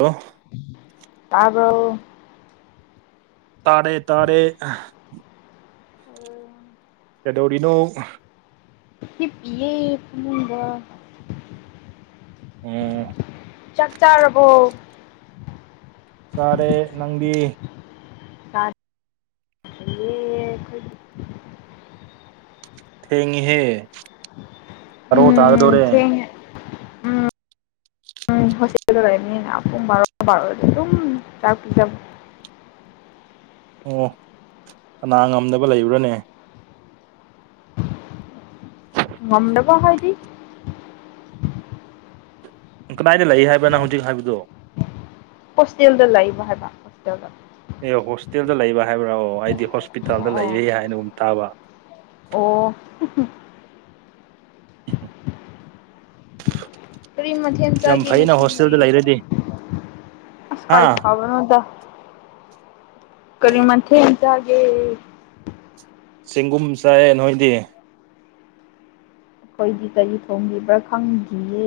hello ꯇꯥꯕꯣ ꯇꯥꯔꯦ ꯇꯥꯔꯦ ꯆꯗꯧꯔꯤꯅꯣ ꯍꯤ ꯄꯑꯦ ꯀꯕ ꯎꯝ ꯆꯥꯛ ꯆꯥꯔꯕꯣ ꯁꯥꯔꯦ ꯅꯪꯗꯤ ꯆꯥꯗ꯭ꯔꯤꯌꯦ ꯑꯩꯈꯣꯏꯗꯤ ꯊꯦꯡꯉꯤꯍꯦ ꯑꯔꯣ ꯎꯝ ꯇꯥꯔꯗꯧꯣꯔꯦ ꯊꯦꯡꯉꯦ ꯎ ꯍꯅꯤꯨꯡ ꯆꯥꯛ ꯄ ꯑꯣ ꯀꯅꯥ ꯉꯝꯗꯕ ꯂꯩꯕ꯭ꯔꯅꯦ ꯉꯝꯗꯧꯕ ꯍꯥꯏꯗꯤ ꯀꯗꯥꯏꯗ ꯂꯩ ꯍꯥꯏꯕꯅ ꯍꯧꯖꯤꯛ ꯍꯥꯏꯕꯗꯣ ꯍꯣꯁꯇꯦꯜꯗ ꯂꯥꯛꯕ ꯍꯥꯏꯕ ꯍꯣꯁꯇꯦꯜꯗ ꯑꯦ ꯍꯣꯁꯇꯦꯜꯗ ꯂꯩꯕ ꯍꯥꯏꯕ꯭ꯔꯥ ꯑꯣ ꯑꯩꯗꯤ ꯍꯣꯁꯄꯤꯇꯥꯜꯗ ꯑꯣ ꯂꯩꯕ ꯍꯥꯏꯅꯒꯨꯝ ꯇꯥꯕ ꯑꯣ ꯎꯝ ꯀꯔꯤ ꯃꯊꯦꯜ ꯌꯥꯝ ꯆꯥꯒꯦ ꯐꯩꯅ ꯉꯁꯤꯗꯤ ꯍꯣꯁꯇꯦꯜꯗ ꯂꯩꯔꯗꯤ ꯍꯥ ꯑꯁꯀꯥꯏ ꯈꯥꯕꯅꯗ ꯀꯔꯤ ꯃꯊꯦ ꯏꯗꯑꯒꯦ ꯆꯦꯡꯒꯨꯝ ꯆꯥꯏꯑꯦ ꯅꯣꯏꯗꯤ ꯑꯩꯈꯣꯏꯗꯤ ꯀꯔꯤ ꯊꯣꯡꯂꯤꯕ꯭ꯔꯥ ꯈꯪꯗ꯭ꯌꯦ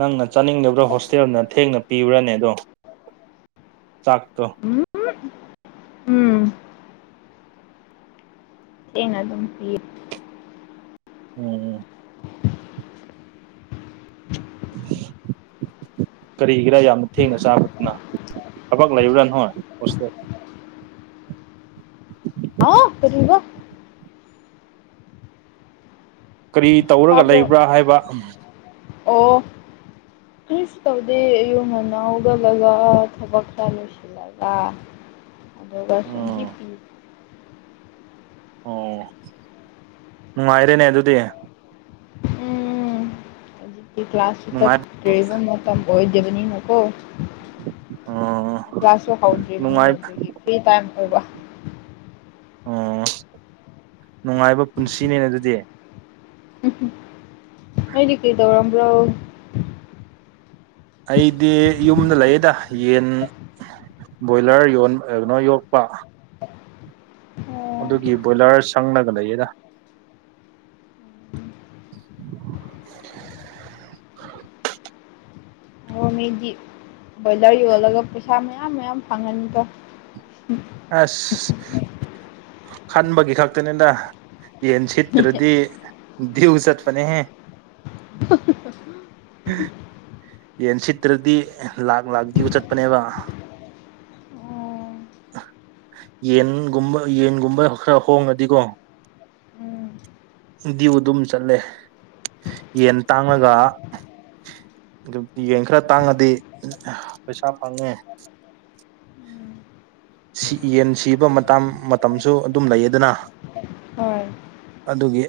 ꯅꯪꯅ ꯆꯥꯅꯤꯡꯗꯕ꯭ꯔꯥ ꯍꯣꯁꯇꯦꯜꯅ ꯊꯦꯡꯅ ꯄꯤꯕ꯭ꯔꯥꯅꯦ ꯑꯗꯣ ꯆꯥꯛꯇꯣ ꯎꯝ ꯎꯝ ꯊꯦꯡꯅ ꯑꯗꯨꯝ ꯄꯌꯦ ꯎꯝ [unintelligible] ꯀꯔꯤꯒꯤꯔꯥ ꯌꯥꯝꯅ ꯊꯦꯡꯅ ꯆꯥꯕꯗꯨꯅ ꯊꯕꯛ ꯂꯩꯔꯨꯔꯥꯅ ꯍꯣꯏ ꯍꯁꯦꯜ ꯑꯥꯎ ꯀꯔꯤꯑꯕ ꯀꯔꯤ ꯇꯧꯔꯒ ꯇꯥꯕ꯭ꯔꯣ ꯂꯩꯕ꯭ꯔꯥ ꯍꯥꯏꯕ ꯑꯣ ꯀꯔꯤꯁꯨ ꯇꯧꯗꯦ ꯑꯌꯨꯛ ꯉꯟꯅ ꯍꯧꯒꯠꯂꯒ ꯑ ꯊꯕꯛ ꯈꯔꯥ ꯂꯣꯢꯁꯤ ꯂꯒ ꯑꯗꯨꯒ ꯁꯨꯝ ꯎꯝ ꯍꯤꯞꯄꯤ ꯑꯣ ꯅꯨꯡꯉꯥꯏꯔꯦꯅꯦ ꯑꯗꯨꯗꯤ ꯎꯝ ꯍꯧꯖꯤꯛꯇꯤ ꯀ꯭ꯂꯥꯁꯁꯨ ꯅꯨꯡꯉꯥꯏ ꯆꯠꯇ꯭ꯔꯤꯕ ꯃꯇꯝ ꯑꯣꯏꯗꯕꯅꯤꯅꯥꯀꯣ ꯑꯣ ꯀ꯭ꯂꯥꯁꯨ ꯍꯥꯎꯗ꯭ꯔꯤꯕꯅꯤꯅꯥ ꯅꯨꯡꯉꯥꯏ ꯑꯗꯨꯒꯤ ꯐꯔꯤ ꯇꯥꯏꯝ ꯑꯣꯏꯕ ꯎꯝ ꯅꯨꯡꯉꯥꯏꯕ ꯄꯨꯟꯁꯤꯅꯦ ꯑꯗꯨꯗꯤ ꯑꯗꯤ ꯀꯩ ꯇꯧꯔꯝ꯭ꯔꯣ ꯑꯩꯗꯤ ꯌꯨꯝꯗ ꯂꯩꯌꯦꯗ ꯌꯦꯟ ꯕꯣꯏꯂꯔ ꯌꯣꯟ ꯀꯩꯅꯣ ꯌꯣꯛꯄ ꯑꯗꯨꯒꯤ ꯕꯣꯏꯂꯔ ꯁꯪꯅꯒ ꯂꯩꯌꯦꯗ ꯑꯣ ꯃꯤꯗꯤ ꯕꯣꯏꯂꯔ ꯌꯣꯜꯂꯒ ꯄꯩꯁꯥ ꯃꯌꯥꯝ ꯃꯌꯥꯝ ꯐꯪꯉꯅꯤꯗꯣ ꯑꯁ ꯈꯟꯕꯒꯤ ꯈꯛꯇꯅꯤꯗ ꯌꯦ ꯆ ꯇ꯭ꯔꯗꯤ ꯎ ꯆꯠꯄꯅꯦ ꯍ [unintelligible] ꯌꯦꯟ ꯁꯤꯠꯇ꯭ꯔꯗꯤ ꯂꯥꯛ ꯂꯥꯛꯗꯤꯕꯨ ꯆꯠꯄꯅꯦꯕ ꯑꯣ ꯑ ꯌꯦꯟꯒꯨꯝꯕ ꯌꯦꯟꯒꯨꯝꯕ ꯈꯔ ꯍꯣꯡꯉꯗꯤꯀꯣ ꯎꯝ ꯗꯤꯌꯨ ꯑꯗꯨꯝ ꯆꯠꯂꯦ ꯌꯦꯟ ꯇꯥꯡꯂꯒ ꯑꯗꯨꯕꯨꯗꯤ ꯌꯦꯟ ꯈꯔ ꯇꯥꯡꯉꯗꯤ ꯄꯩꯁꯥ ꯐꯪꯉꯦ ꯎꯝ ꯁꯤ ꯌꯦꯟ ꯁꯤꯕ ꯃꯇꯥꯝ ꯃꯇꯝꯁꯨ ꯑꯗꯨꯝ ꯂꯩꯌꯦꯗꯅ ꯍꯣꯏ ꯑꯗꯨꯒꯤ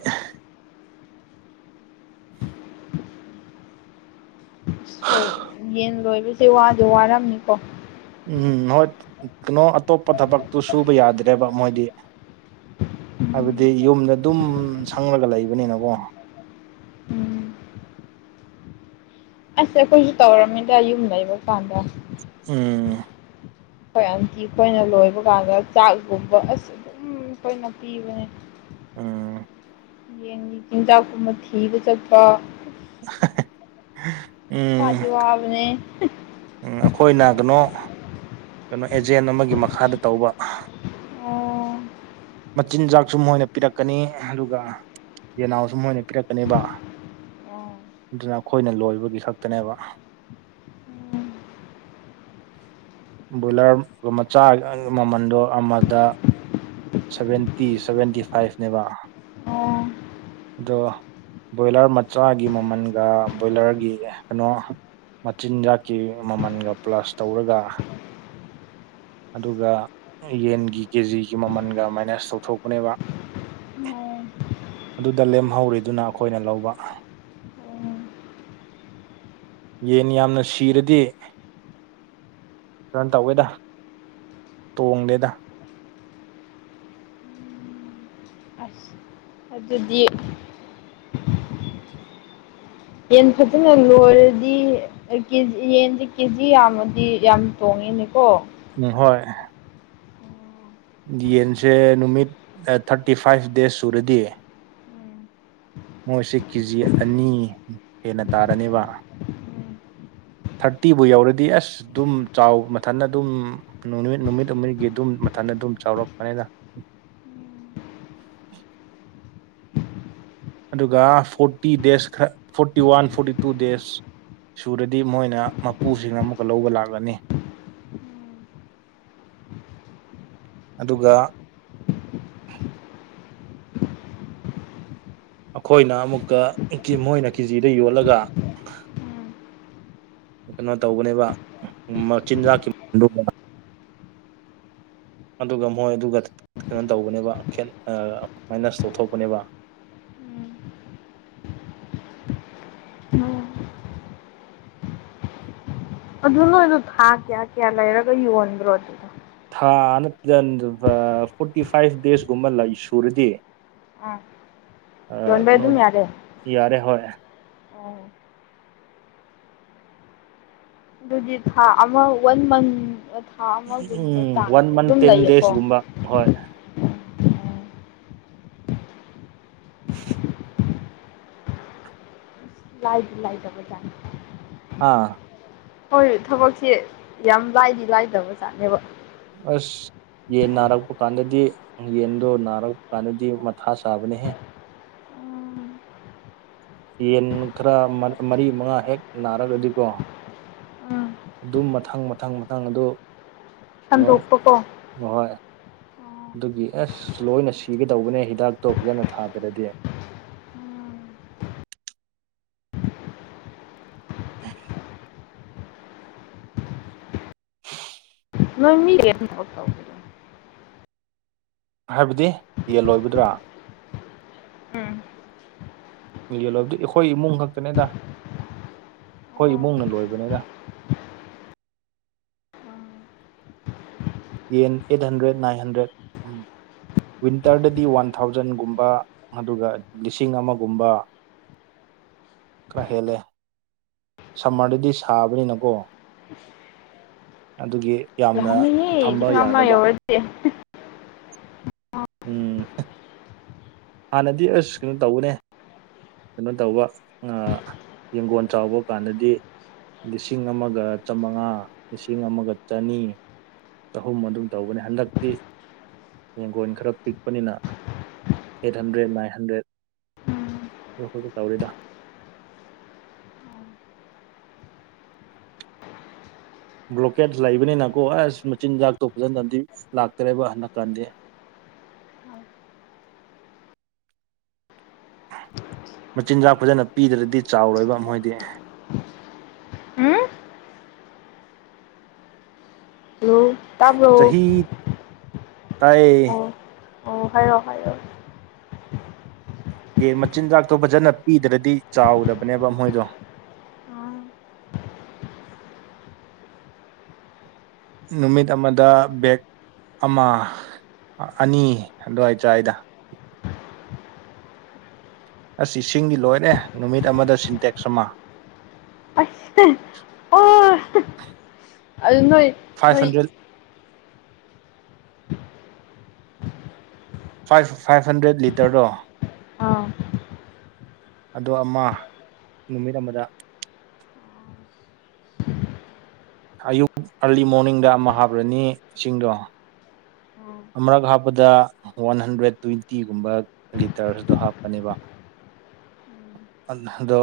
ꯍꯣꯏ ꯌꯦꯟ ꯂꯣꯏꯕꯁꯦ ꯋꯥꯗꯤ ꯋꯥꯔꯝꯅꯤꯀꯣ ꯎꯝ ꯍꯣꯏ ꯀꯩꯅꯣ ꯑꯇꯣꯞꯄ ꯊꯕꯛꯇꯨ ꯁꯨꯕ ꯌꯥꯗ꯭ꯔꯦꯕ ꯃꯣꯏꯗꯤ ꯎꯝ ꯍꯥꯏꯕꯗꯤ ꯌꯨꯝꯗ ꯑꯗꯨꯝ ꯁꯪꯂꯒ ꯂꯩꯕꯅꯤꯅꯀꯣ ꯎꯝ ꯑꯁ ꯑꯩꯈꯣꯏꯁꯨ ꯇꯧꯔꯝꯃꯤꯗ ꯌꯨꯝ ꯂꯩꯕ ꯀꯥꯟꯗ ꯎꯝ ꯑꯩꯈꯣꯏ ꯑꯟꯇꯤ ꯈꯣꯏꯅ ꯂꯣꯏꯕ ꯀꯥꯟꯗ ꯆꯥꯛꯒꯨꯝꯕ ꯑꯁ ꯑꯗꯨꯝ ꯑꯩꯈꯣꯏꯅ ꯄꯤꯕꯅꯦ ꯎꯝ ꯌꯦꯟꯒꯤ ꯆꯤꯟꯖꯥꯛꯀꯨꯝꯕ ꯊꯤꯕ ꯆꯠꯄ ꯑꯍ ꯋꯥꯗꯤ ꯋꯥꯕꯅꯦ ꯎꯝ ꯑꯩꯈꯣꯏꯅ ꯅꯒꯅꯣ ꯀꯩꯅꯣ ꯑꯦꯖꯦꯟ ꯑꯃꯒꯤ ꯃꯈꯥꯗ ꯇꯧꯕ ꯍ ꯑꯣ ꯃꯆꯤꯟꯖꯥꯛꯁꯨ ꯃꯣꯏꯅ ꯄꯤꯔꯛꯀꯅꯤ ꯑꯗꯨꯒ ꯌꯦꯟꯅꯥꯎꯁꯨ ꯃꯣꯏꯅ ꯄꯤꯔꯛꯀꯅꯦꯕ ꯑꯣ ꯑꯗꯨꯅ ꯑꯩꯈꯣꯏꯅ ꯂꯣꯏꯕꯒꯤ ꯈꯛꯇꯅꯦꯕ ꯕꯣꯏꯂꯔꯒꯨꯝ ꯃꯆꯥ ꯃꯃꯟꯗꯣ ꯑꯃꯗ ꯁꯚꯦꯟꯇꯤ ꯁꯚꯦꯟꯇꯤ ꯐꯥꯏꯚꯅꯦꯕ ꯑꯣ ꯗꯣ ꯕꯣꯏꯂꯔ ꯃꯆꯥꯒꯤ ꯃꯃꯜꯒ ꯕꯣꯏꯂꯔꯒꯤ ꯀꯩꯅꯣ ꯃꯆꯤꯟꯖꯥꯛꯀꯤ ꯃꯃꯜꯒ ꯄ꯭ꯂꯁ ꯇꯧꯔꯒ ꯑꯗꯨꯒ ꯌꯦꯟꯒꯤ ꯀꯦꯖꯤꯒꯤ ꯃꯃꯜ ꯒ ꯃꯥꯏꯅꯁ ꯇꯧꯊꯣꯛꯄꯅꯦꯕ ꯑꯣ ꯑꯗꯨꯗ ꯂꯦꯝꯍꯧꯔꯤꯗꯨꯅ ꯑꯩꯈꯣꯏꯅ ꯂꯧꯕ ꯑꯣ ꯌꯦꯟ ꯌꯥꯝꯅ ꯁꯤꯔꯗꯤ ꯔꯟ ꯇꯧꯌꯦꯗ ꯇꯣꯡꯗꯦꯗ ꯑꯁ ꯑꯗꯨꯗꯤ ꯌꯦꯟ ꯐꯖꯅ ꯂꯣꯏꯔꯗꯤ ꯑ ꯀꯦꯖꯤ ꯌꯦꯟꯁꯦ ꯀꯦꯖꯤ ꯌꯥꯝꯃꯗꯤ ꯌꯥꯝ ꯇꯣꯡꯉꯦꯅꯦꯀꯣ ꯎꯝ ꯍꯣꯏ ꯌꯦꯟꯁꯦ ꯅꯨꯃꯤꯠ ꯊꯥꯔꯇꯤ ꯐꯥꯏꯚ ꯗꯦꯖ ꯁꯨꯔꯗꯤ ꯎꯝ ꯃꯣꯏꯁꯤ ꯀꯦꯖꯤ ꯑꯅꯤ ꯍꯦꯟꯅ ꯇꯥꯔꯅꯦꯕ ꯊꯥꯔꯇꯤꯕꯨ ꯌꯧꯔꯗꯤ ꯑꯁ ꯑꯗꯨꯝ ꯆꯥꯎ ꯃꯊꯟꯅ ꯑꯗꯨꯝ ꯅꯨꯃꯤꯠ ꯅꯨꯃꯤꯠ ꯍꯨꯝꯅꯤꯒꯤ ꯑꯗꯨꯝ ꯃꯊꯟꯗ ꯑꯗꯨꯝ ꯆꯥꯎꯔꯛꯄꯅꯤꯅ ꯑꯗꯨꯒ ꯐꯣꯔꯇꯤ ꯗꯦꯖ ꯈꯔ forty one forty two days ꯁꯨꯔꯗꯤ ꯃꯣꯏꯅ ꯃꯄꯨꯁꯤꯡ ꯑꯃꯨꯛꯀ ꯂꯧꯕ ꯂꯥꯛꯂꯅꯤ ꯑꯗꯨꯒ ꯑꯩꯈꯣꯏꯅ ꯑꯃꯨꯛꯀ ꯀꯤ ꯃꯣꯏꯅ ꯀꯦꯖꯤꯗ ꯌꯣꯜꯂꯒ ꯀꯩꯅꯣ ꯇꯧꯕꯅꯦꯕ ꯃꯆꯤꯟꯖꯥꯛꯀꯤ ꯃ ꯗꯨ ꯑꯗꯨꯒ ꯃꯣꯏ ꯑꯗꯨꯒ ꯀꯩꯅꯣ ꯇꯧꯕꯅꯦꯕ ꯈꯦꯠ ꯃꯥꯏꯅꯁ ꯇꯧꯊꯣꯛꯄꯅꯦꯕ ꯎꯝ ꯎꯝ ꯎꯝ ꯑꯗꯨ ꯅꯣꯏꯗꯣ ꯊꯥ ꯀꯌꯥ ꯀꯌꯥ ꯂꯩꯔꯒ ꯌꯣꯟꯕ꯭ꯔꯣ ꯑꯗꯨ ꯊꯥ ꯅꯠꯇꯦꯗ ꯅꯨ ꯐꯣꯔꯇꯤ ꯐꯥꯏꯚ ꯗꯦꯖꯀꯨꯝꯕ ꯂꯩ ꯁꯨꯔꯗꯤ ꯑꯥ ꯑ ꯌꯣꯟꯕ ꯀꯩꯅꯣ ꯑꯗꯨꯝ ꯌꯥꯔꯦ ꯌꯥꯔꯦ ꯍꯣꯏ ꯑꯣ ꯑꯗꯨꯗꯤ ꯊꯥ ꯑꯃ ꯋꯥꯟ ꯃꯟ ꯊꯥ ꯎꯝ ꯑꯃꯒꯨꯝꯕ ꯋꯥꯟ ꯆꯥꯡꯁꯦ ꯃꯟ ꯑꯗꯨꯝ ꯇꯦꯟ ꯂꯩꯌꯦꯀꯣ ꯗꯦꯖꯒꯨꯝꯕ ꯍꯣꯏ ꯂꯥꯏꯗꯤ ꯂꯥꯏꯗꯕꯖꯥꯅꯤ [unintelligible] ꯑꯥ ꯍꯣꯏ ꯊꯕꯛꯁꯦ ꯌꯥꯝ ꯂꯥꯏꯗꯤ ꯂꯥꯏꯗꯕꯖꯥꯠꯅꯦꯕ ꯑꯁ ꯌꯦꯟ ꯅꯥꯔꯛꯄ ꯀꯥꯟꯗꯗꯤ ꯌꯦꯟꯗꯣ ꯅꯥꯔꯛꯄ ꯀꯥꯟꯗꯗꯤ ꯃꯊꯥ ꯆꯥꯕꯅꯦꯍꯦ ꯎꯝ ꯌꯦꯟ ꯈꯔ ꯃꯔꯤ ꯃꯉꯥ ꯍꯦꯛ ꯅꯥꯔꯒꯗꯤꯀꯣ ꯑꯗꯨꯝ ꯃꯊꯪ ꯃꯊꯪ ꯃꯊꯥꯡ ꯑꯗꯨ ꯀꯩꯅꯣ ꯁꯟꯗꯣꯛꯄꯀꯣ ꯍꯣꯏ ꯑꯗꯨꯒꯤ ꯑꯁ ꯂꯣꯏꯅ ꯁꯤꯒꯗꯧꯕꯅꯦ ꯍꯤꯗꯥꯛꯇꯣ ꯐꯖꯅ ꯊꯥꯗꯔꯗꯤ [unintelligible] ꯅꯣꯏ ꯃꯤ ꯀꯌꯥ ꯇꯧꯒꯦ ꯍꯥꯏꯕꯗꯤ ꯌꯦꯟꯂꯣꯏꯕꯗ꯭ꯔꯣ ꯎꯝ ꯌꯦꯜ ꯂꯣꯏꯕꯗꯤ ꯑꯩꯈꯣꯏ ꯏꯃꯨꯡ ꯈꯛꯇꯅꯤꯗ ꯑꯩꯈꯣꯏ ꯏꯃꯨꯡꯅ ꯂꯣꯏꯕꯅꯤꯗ ꯌꯦꯟ ꯑꯩꯠ ꯍꯟꯗ꯭ꯔꯦꯠ ꯅꯥꯏꯟ ꯍꯟꯗ꯭ꯔꯦꯠ ꯎꯝ ꯋꯤꯟꯇꯔꯗꯗꯤ ꯋꯥꯟ ꯊꯥꯎꯖꯟꯒꯨꯝꯕ ꯑꯗꯨꯒ ꯂꯤꯁꯤꯡ ꯑꯃꯒꯨꯝꯕ ꯈꯔ ꯍꯦꯜꯂꯦ ꯁꯝꯃꯔꯗꯗꯤ ꯁꯥꯕꯅꯤꯅꯀꯣ ꯑꯗꯨꯒꯤ ꯌꯥꯝꯅ ꯌꯥꯃꯤ ꯏ ꯊꯝꯕ ꯉꯃ ꯌꯥꯗꯕ ꯌꯔꯗꯤ ꯎꯝ ꯍꯥꯟꯅꯗꯤ ꯑꯁ ꯀꯩꯅꯣ ꯇꯧꯕꯅꯦ ꯀꯩꯅꯣ ꯇꯧꯕ ꯌꯦꯡꯒꯣꯟ ꯆꯥꯎꯕ ꯀꯥꯟꯗꯗꯤ ꯂꯤꯁꯤꯡ ꯑꯃꯒ ꯆꯃꯉꯥ ꯂꯤꯁꯤꯡ ꯑꯃꯒ ꯆꯅꯤ ꯆꯍꯨꯝ ꯑꯗꯨꯝ ꯇꯧꯕꯅꯤ ꯍꯟꯗꯛꯇꯤ ꯌꯦꯡꯒꯣꯟ ꯈꯔ ꯄꯤꯛꯄꯅꯤꯅ ꯑꯩꯠ ꯍꯟꯗ꯭ꯔꯦꯠ ꯅꯥꯏꯟ ꯍꯟꯗ꯭ꯔꯦꯠ ꯑ ꯑꯩꯈꯣꯏꯣ ꯇꯧꯔꯤꯗ ꯕ꯭ꯂꯣꯀꯦꯠ ꯂꯩꯕꯅꯤꯅꯀꯣ ꯑꯁ ꯃꯆꯤꯟꯖꯥꯛꯇꯣ ꯐꯖꯟꯅꯗꯤ ꯂꯥꯛꯇꯔꯦꯕ ꯍꯟꯗꯛꯀꯥꯟꯗꯤ ꯃꯆꯤꯟꯖꯥꯛ ꯐꯖꯅ ꯄꯤꯗ꯭ꯔꯗꯤ ꯆꯥꯎꯔꯣꯏꯕ ꯃꯣꯏꯗꯤ ꯎꯝ ꯍꯜꯂꯣ ꯇꯥꯕ꯭ꯔꯣ ꯆꯍꯤꯍꯤ ꯇꯥꯏ ꯑꯣ ꯍ ꯑꯣ ꯍ ꯌꯦ ꯃꯆꯤꯟꯖꯥꯛꯇꯣ ꯐꯖꯅ ꯄꯤꯗ꯭ꯔꯗꯤ ꯆꯥꯎꯗꯕꯅꯦꯕ ꯃꯣꯏꯗꯣ ꯍꯥꯏꯔꯛꯑꯣ ꯅꯨꯃꯤꯠ ꯑꯃꯗ ꯕꯦꯦꯛ ꯑꯃ ꯑꯅꯤ ꯑꯗꯨꯋꯥꯏ ꯁ꯭ꯋꯥꯏꯗ ꯑꯁ ꯏꯁꯤꯡꯗꯤ ꯂꯣꯏꯔꯦ ꯅꯨꯃꯤꯠ ꯑꯃꯗ ꯁꯤꯟꯇꯦꯛꯁ ꯑꯃ ꯑꯁꯦ ꯑꯣ ꯑꯗꯨꯅꯣꯏ five hundred five five hundred ꯂꯤꯇꯔꯗꯣ ꯑꯥ ꯑꯗꯣ ꯑꯃ ꯅꯨꯃꯤꯠ ꯑꯃꯗ ꯑꯌꯨꯛ ꯑꯥꯔꯂꯤ ꯃꯣꯔꯅꯤꯡꯗ ꯑꯃ ꯍꯥꯞꯔꯅꯤ ꯏꯁꯤꯡꯗꯣ ꯑꯃꯨꯔꯛ ꯍꯥꯞꯄꯗ ꯋꯥꯟ ꯍꯟꯗ꯭ꯔꯦꯠ ꯇ꯭ꯋꯦꯟꯇꯤꯒꯨꯝꯕ ꯂꯤꯇꯔꯁꯨꯗꯣ ꯍꯥꯞꯄꯅꯦꯕ ꯑꯜꯗ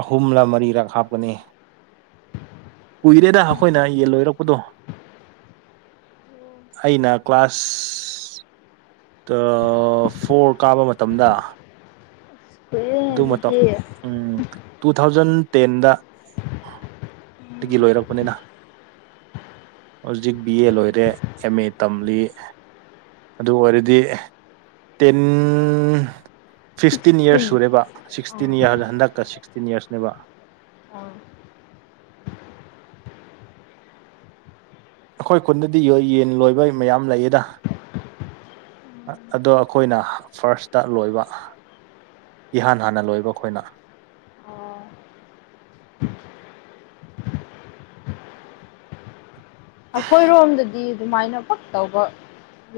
ꯑꯍꯨꯝꯂꯛ ꯃꯔꯤꯔꯛ ꯍꯥꯞꯀꯅꯤ ꯀꯨꯏꯔꯦꯗ ꯑꯩꯈꯣꯏꯅ ꯌꯦꯟ ꯂꯣꯏꯔꯛꯄꯗꯣ ꯑꯩꯅ ꯀ꯭ꯂꯥꯁ ꯐꯣꯔ ꯀꯥꯕ ꯃꯇꯝꯗ ꯀꯨꯏꯔꯦꯅꯦ ꯑꯗꯨ ꯃꯇꯧ ꯑꯗꯨꯗꯤ ꯎꯝ ꯇꯨ ꯊꯥꯎꯖꯟ ꯇꯦꯟꯗ ꯗꯒꯤ ꯂꯣꯏꯔꯛꯄꯅꯤꯅ ꯍꯧꯖꯤꯛ ꯕꯤ ꯑꯦ ꯂꯣꯏꯔꯦ ꯑꯦꯝ ꯑꯦ ꯇꯝꯂꯤ ꯑꯗꯨ ꯑꯣꯏꯔꯗꯤ ꯇꯤꯟ ꯐꯤꯐꯇꯤꯟ ꯌꯤꯔꯁ ꯎꯝ ꯁꯨꯔꯦꯕ ꯑꯥ ꯁꯤꯛꯁꯇꯤꯟ ꯌꯤꯔꯁ ꯍꯟꯗꯛꯀ ꯁꯤꯛꯁꯇꯤꯟ ꯌꯤꯔꯁꯅꯦꯕ ꯑꯥ ꯑꯩꯈꯣꯏ ꯈꯨꯟꯗꯗꯤ ꯌꯣꯏ ꯌꯦꯟ ꯂꯣꯏꯕ ꯃꯌꯥꯝ ꯂꯩꯌꯦꯗ ꯑꯗꯣ ꯑꯩꯈꯣꯏꯅ ꯐꯥꯔꯁꯇ ꯂꯣꯏꯕ ꯏꯍꯥꯟ ꯍꯥꯟꯅ ꯂꯣꯏꯕ ꯑꯩꯈꯣꯏꯅ ꯑꯩꯈꯣꯏꯔꯣꯝꯗꯗꯤ ꯑꯗꯨꯃꯥꯏꯅ ꯄꯛ ꯇꯧꯕ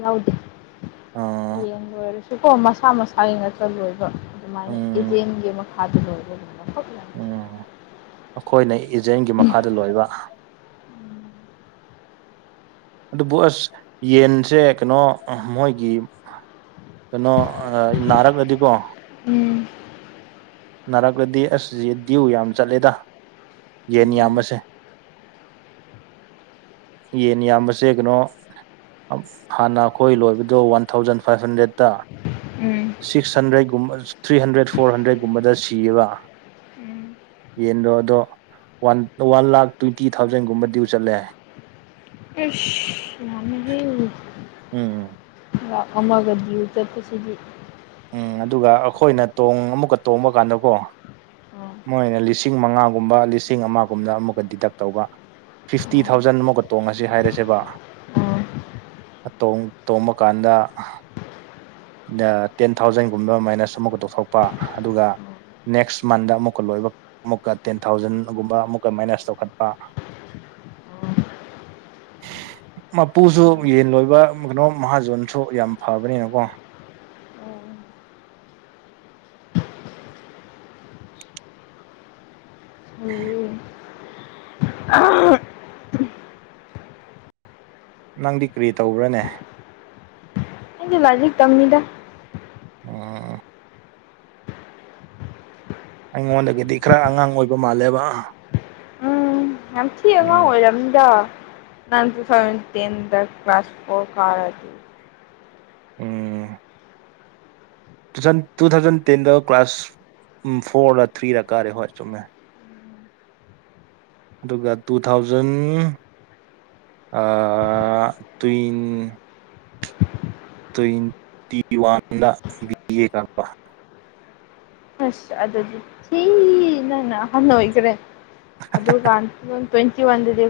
ꯌꯥꯎꯗꯦ ꯑ ꯌꯦꯡ ꯂꯣꯏꯔꯁꯨꯀꯣ ꯃꯁꯥ ꯃꯁꯥꯒꯤ ꯉꯥꯛꯇ ꯂꯣꯏꯕ ꯑꯗꯨꯃꯥꯏꯅ ꯎꯝ ꯏꯖꯦꯟꯒꯤ ꯑꯃ ꯍꯥ ꯂ ꯃꯈꯈꯣꯏꯅ ꯏꯖꯦꯟꯒꯤ ꯃꯈꯥꯗ ꯂꯣꯏꯕ ꯑꯗꯨꯕꯨ ꯑꯁ ꯌꯦꯟꯁꯦ ꯀꯩꯅꯣ ꯃꯣꯏꯒꯤ ꯀꯩꯅꯣ ꯅꯥꯔꯛꯑꯗꯤꯀꯣ ꯎꯝ ꯅꯥꯔꯛꯂꯗꯤ ꯑꯁꯁ ꯗ꯭ꯌꯨ ꯌꯥꯝ ꯆꯠꯂꯦꯗ ꯌꯦꯟ ꯎꯝ ꯌꯥꯝꯕꯁꯦ ꯌꯦꯟ ꯌꯥꯝꯕꯁꯦ ꯀꯅꯣ ꯍꯥꯟꯅ ꯑꯩꯈꯣꯏ ꯂꯣꯏꯕꯗꯣ ꯋꯥꯟ ꯊꯥꯎꯖꯟ ꯐꯥꯏꯚ ꯍꯟꯗ꯭ꯔꯦꯠꯇ ꯎꯝ ꯁꯤꯛꯁ ꯍꯟꯗ꯭ꯔꯦꯠꯒꯨꯝꯕ ꯊ꯭ꯔꯤ ꯍꯟꯗ꯭ꯔꯦꯠ ꯐꯣꯔ ꯍꯟꯗ꯭ꯔꯦꯠꯀꯨꯝꯕꯗ ꯁꯤꯌꯦꯕ ꯎꯝ ꯌꯦꯟꯗꯣ ꯑꯗꯣ ꯋꯥꯟ ꯋꯥꯟ ꯂꯥꯛ ꯇ꯭ꯋꯦꯟꯇꯤ ꯊꯥꯎꯖꯟꯒꯨꯝꯕ ꯗꯤꯎ ꯆꯠꯂꯦ ꯑꯁ ꯌꯥꯝꯃꯦꯍꯦ ꯎꯝ ꯂꯥꯛ ꯑꯃꯒ ꯗꯤꯌꯨ ꯆꯠꯄꯁꯤꯗꯤ ꯎꯝ ꯑꯗꯨꯒ ꯑꯩꯈꯣꯏꯅ ꯇꯣꯡ ꯑꯃꯨꯛꯀ ꯇꯣꯡꯕ ꯀꯥꯟꯗꯀꯣ ꯑꯥ ꯃꯣꯏꯅ ꯂꯤꯁꯤꯡ ꯃꯉꯥꯒꯨꯝꯕ ꯂꯤꯁꯤꯡ ꯑꯃꯒꯨꯝꯅ ꯑꯃꯨꯛꯀ ꯗꯤꯗꯛ ꯇꯧꯕ ꯐꯤꯐꯇꯤ ꯑꯥ ꯊꯥꯎꯖꯟ ꯑꯃꯨꯛꯀ ꯇꯣꯡꯉꯁꯤ ꯍꯥꯏꯔꯁꯦꯕ ꯑꯥ ꯇꯣꯡ ꯇꯣꯡꯕꯀꯥꯟꯗ ꯗ ꯇꯦꯟ ꯊꯥꯎꯖꯟꯒꯨꯝꯕ ꯃꯥꯏꯅꯁ ꯑꯃꯨꯛꯀ ꯇꯧꯊꯣꯛꯄ ꯑꯗꯨꯒ ꯅꯦꯛꯁ ꯃꯟꯗ ꯑꯃꯨꯛꯀ ꯂꯣꯏꯕ ꯑꯃꯨꯛꯀ ꯇꯦꯟ ꯊꯥꯎꯖꯟꯒꯨꯝꯕ ꯑꯃꯨꯛꯀ ꯃꯥꯏꯅꯁ ꯇꯧꯈꯠꯄ [unintelligible] ꯃꯄꯨꯁꯨ ꯌꯦꯟ ꯂꯣꯏꯕ ꯀꯩꯅꯣ ꯃꯍꯥꯖꯣꯟꯁꯨ ꯌꯥꯝ ꯐꯕꯅꯤꯅꯀꯣ [unintelligible] ꯅꯪꯗꯤ ꯀꯔꯤ ꯇꯧꯕ꯭ꯔꯅꯦ ꯑꯩꯗꯤ ꯂꯥꯏꯔꯤꯛ ꯇꯝꯃꯤꯗ ꯑꯣ ꯑꯩꯉꯣꯟꯗꯒꯤꯗꯤ ꯈꯔ ꯑꯉꯥꯡ ꯑꯣꯏꯕ ꯃꯥꯜꯂꯦꯕ ꯌꯥꯝꯊꯤ ꯑꯉꯥꯡ ꯎꯝ ꯑꯣꯏꯔꯝꯅꯤꯗ ꯅꯪ UNINTELLIGIBLE ꯇꯦꯟ ꯗ ꯀ꯭ꯂꯥꯁ ꯐꯣꯔ ꯀꯥꯔꯗꯤ ꯎꯝ ꯇꯨꯖꯟ ꯇꯨꯊꯥꯎꯖꯟ ꯇꯦꯟꯗ ꯀ꯭ꯂꯥꯁ ꯎꯝ ꯐꯣꯔꯔ ꯊ꯭ꯔꯤꯗ ꯀꯥꯔꯦ ꯍꯣꯏ ꯆꯨꯝꯃꯦ ꯑꯗꯨꯒ ꯇꯨ ꯊꯥꯎꯖꯟ ꯑ ꯇ꯭ꯋꯤꯟ ꯇ꯭ꯋꯦꯟꯇꯤ ꯋꯥꯟꯗ ꯕꯤ ꯑꯦ ꯀꯥꯛꯄ ꯑꯁ ꯑꯗꯨꯗꯤ ꯊꯤ ꯅꯪꯅ ꯑꯍꯟ ꯑꯣꯏꯈ꯭ꯔꯦ ꯑꯗꯨ ꯀꯥꯟ ꯇ꯭ꯋꯦꯟꯇꯤ ꯋꯥꯟꯗꯗꯤ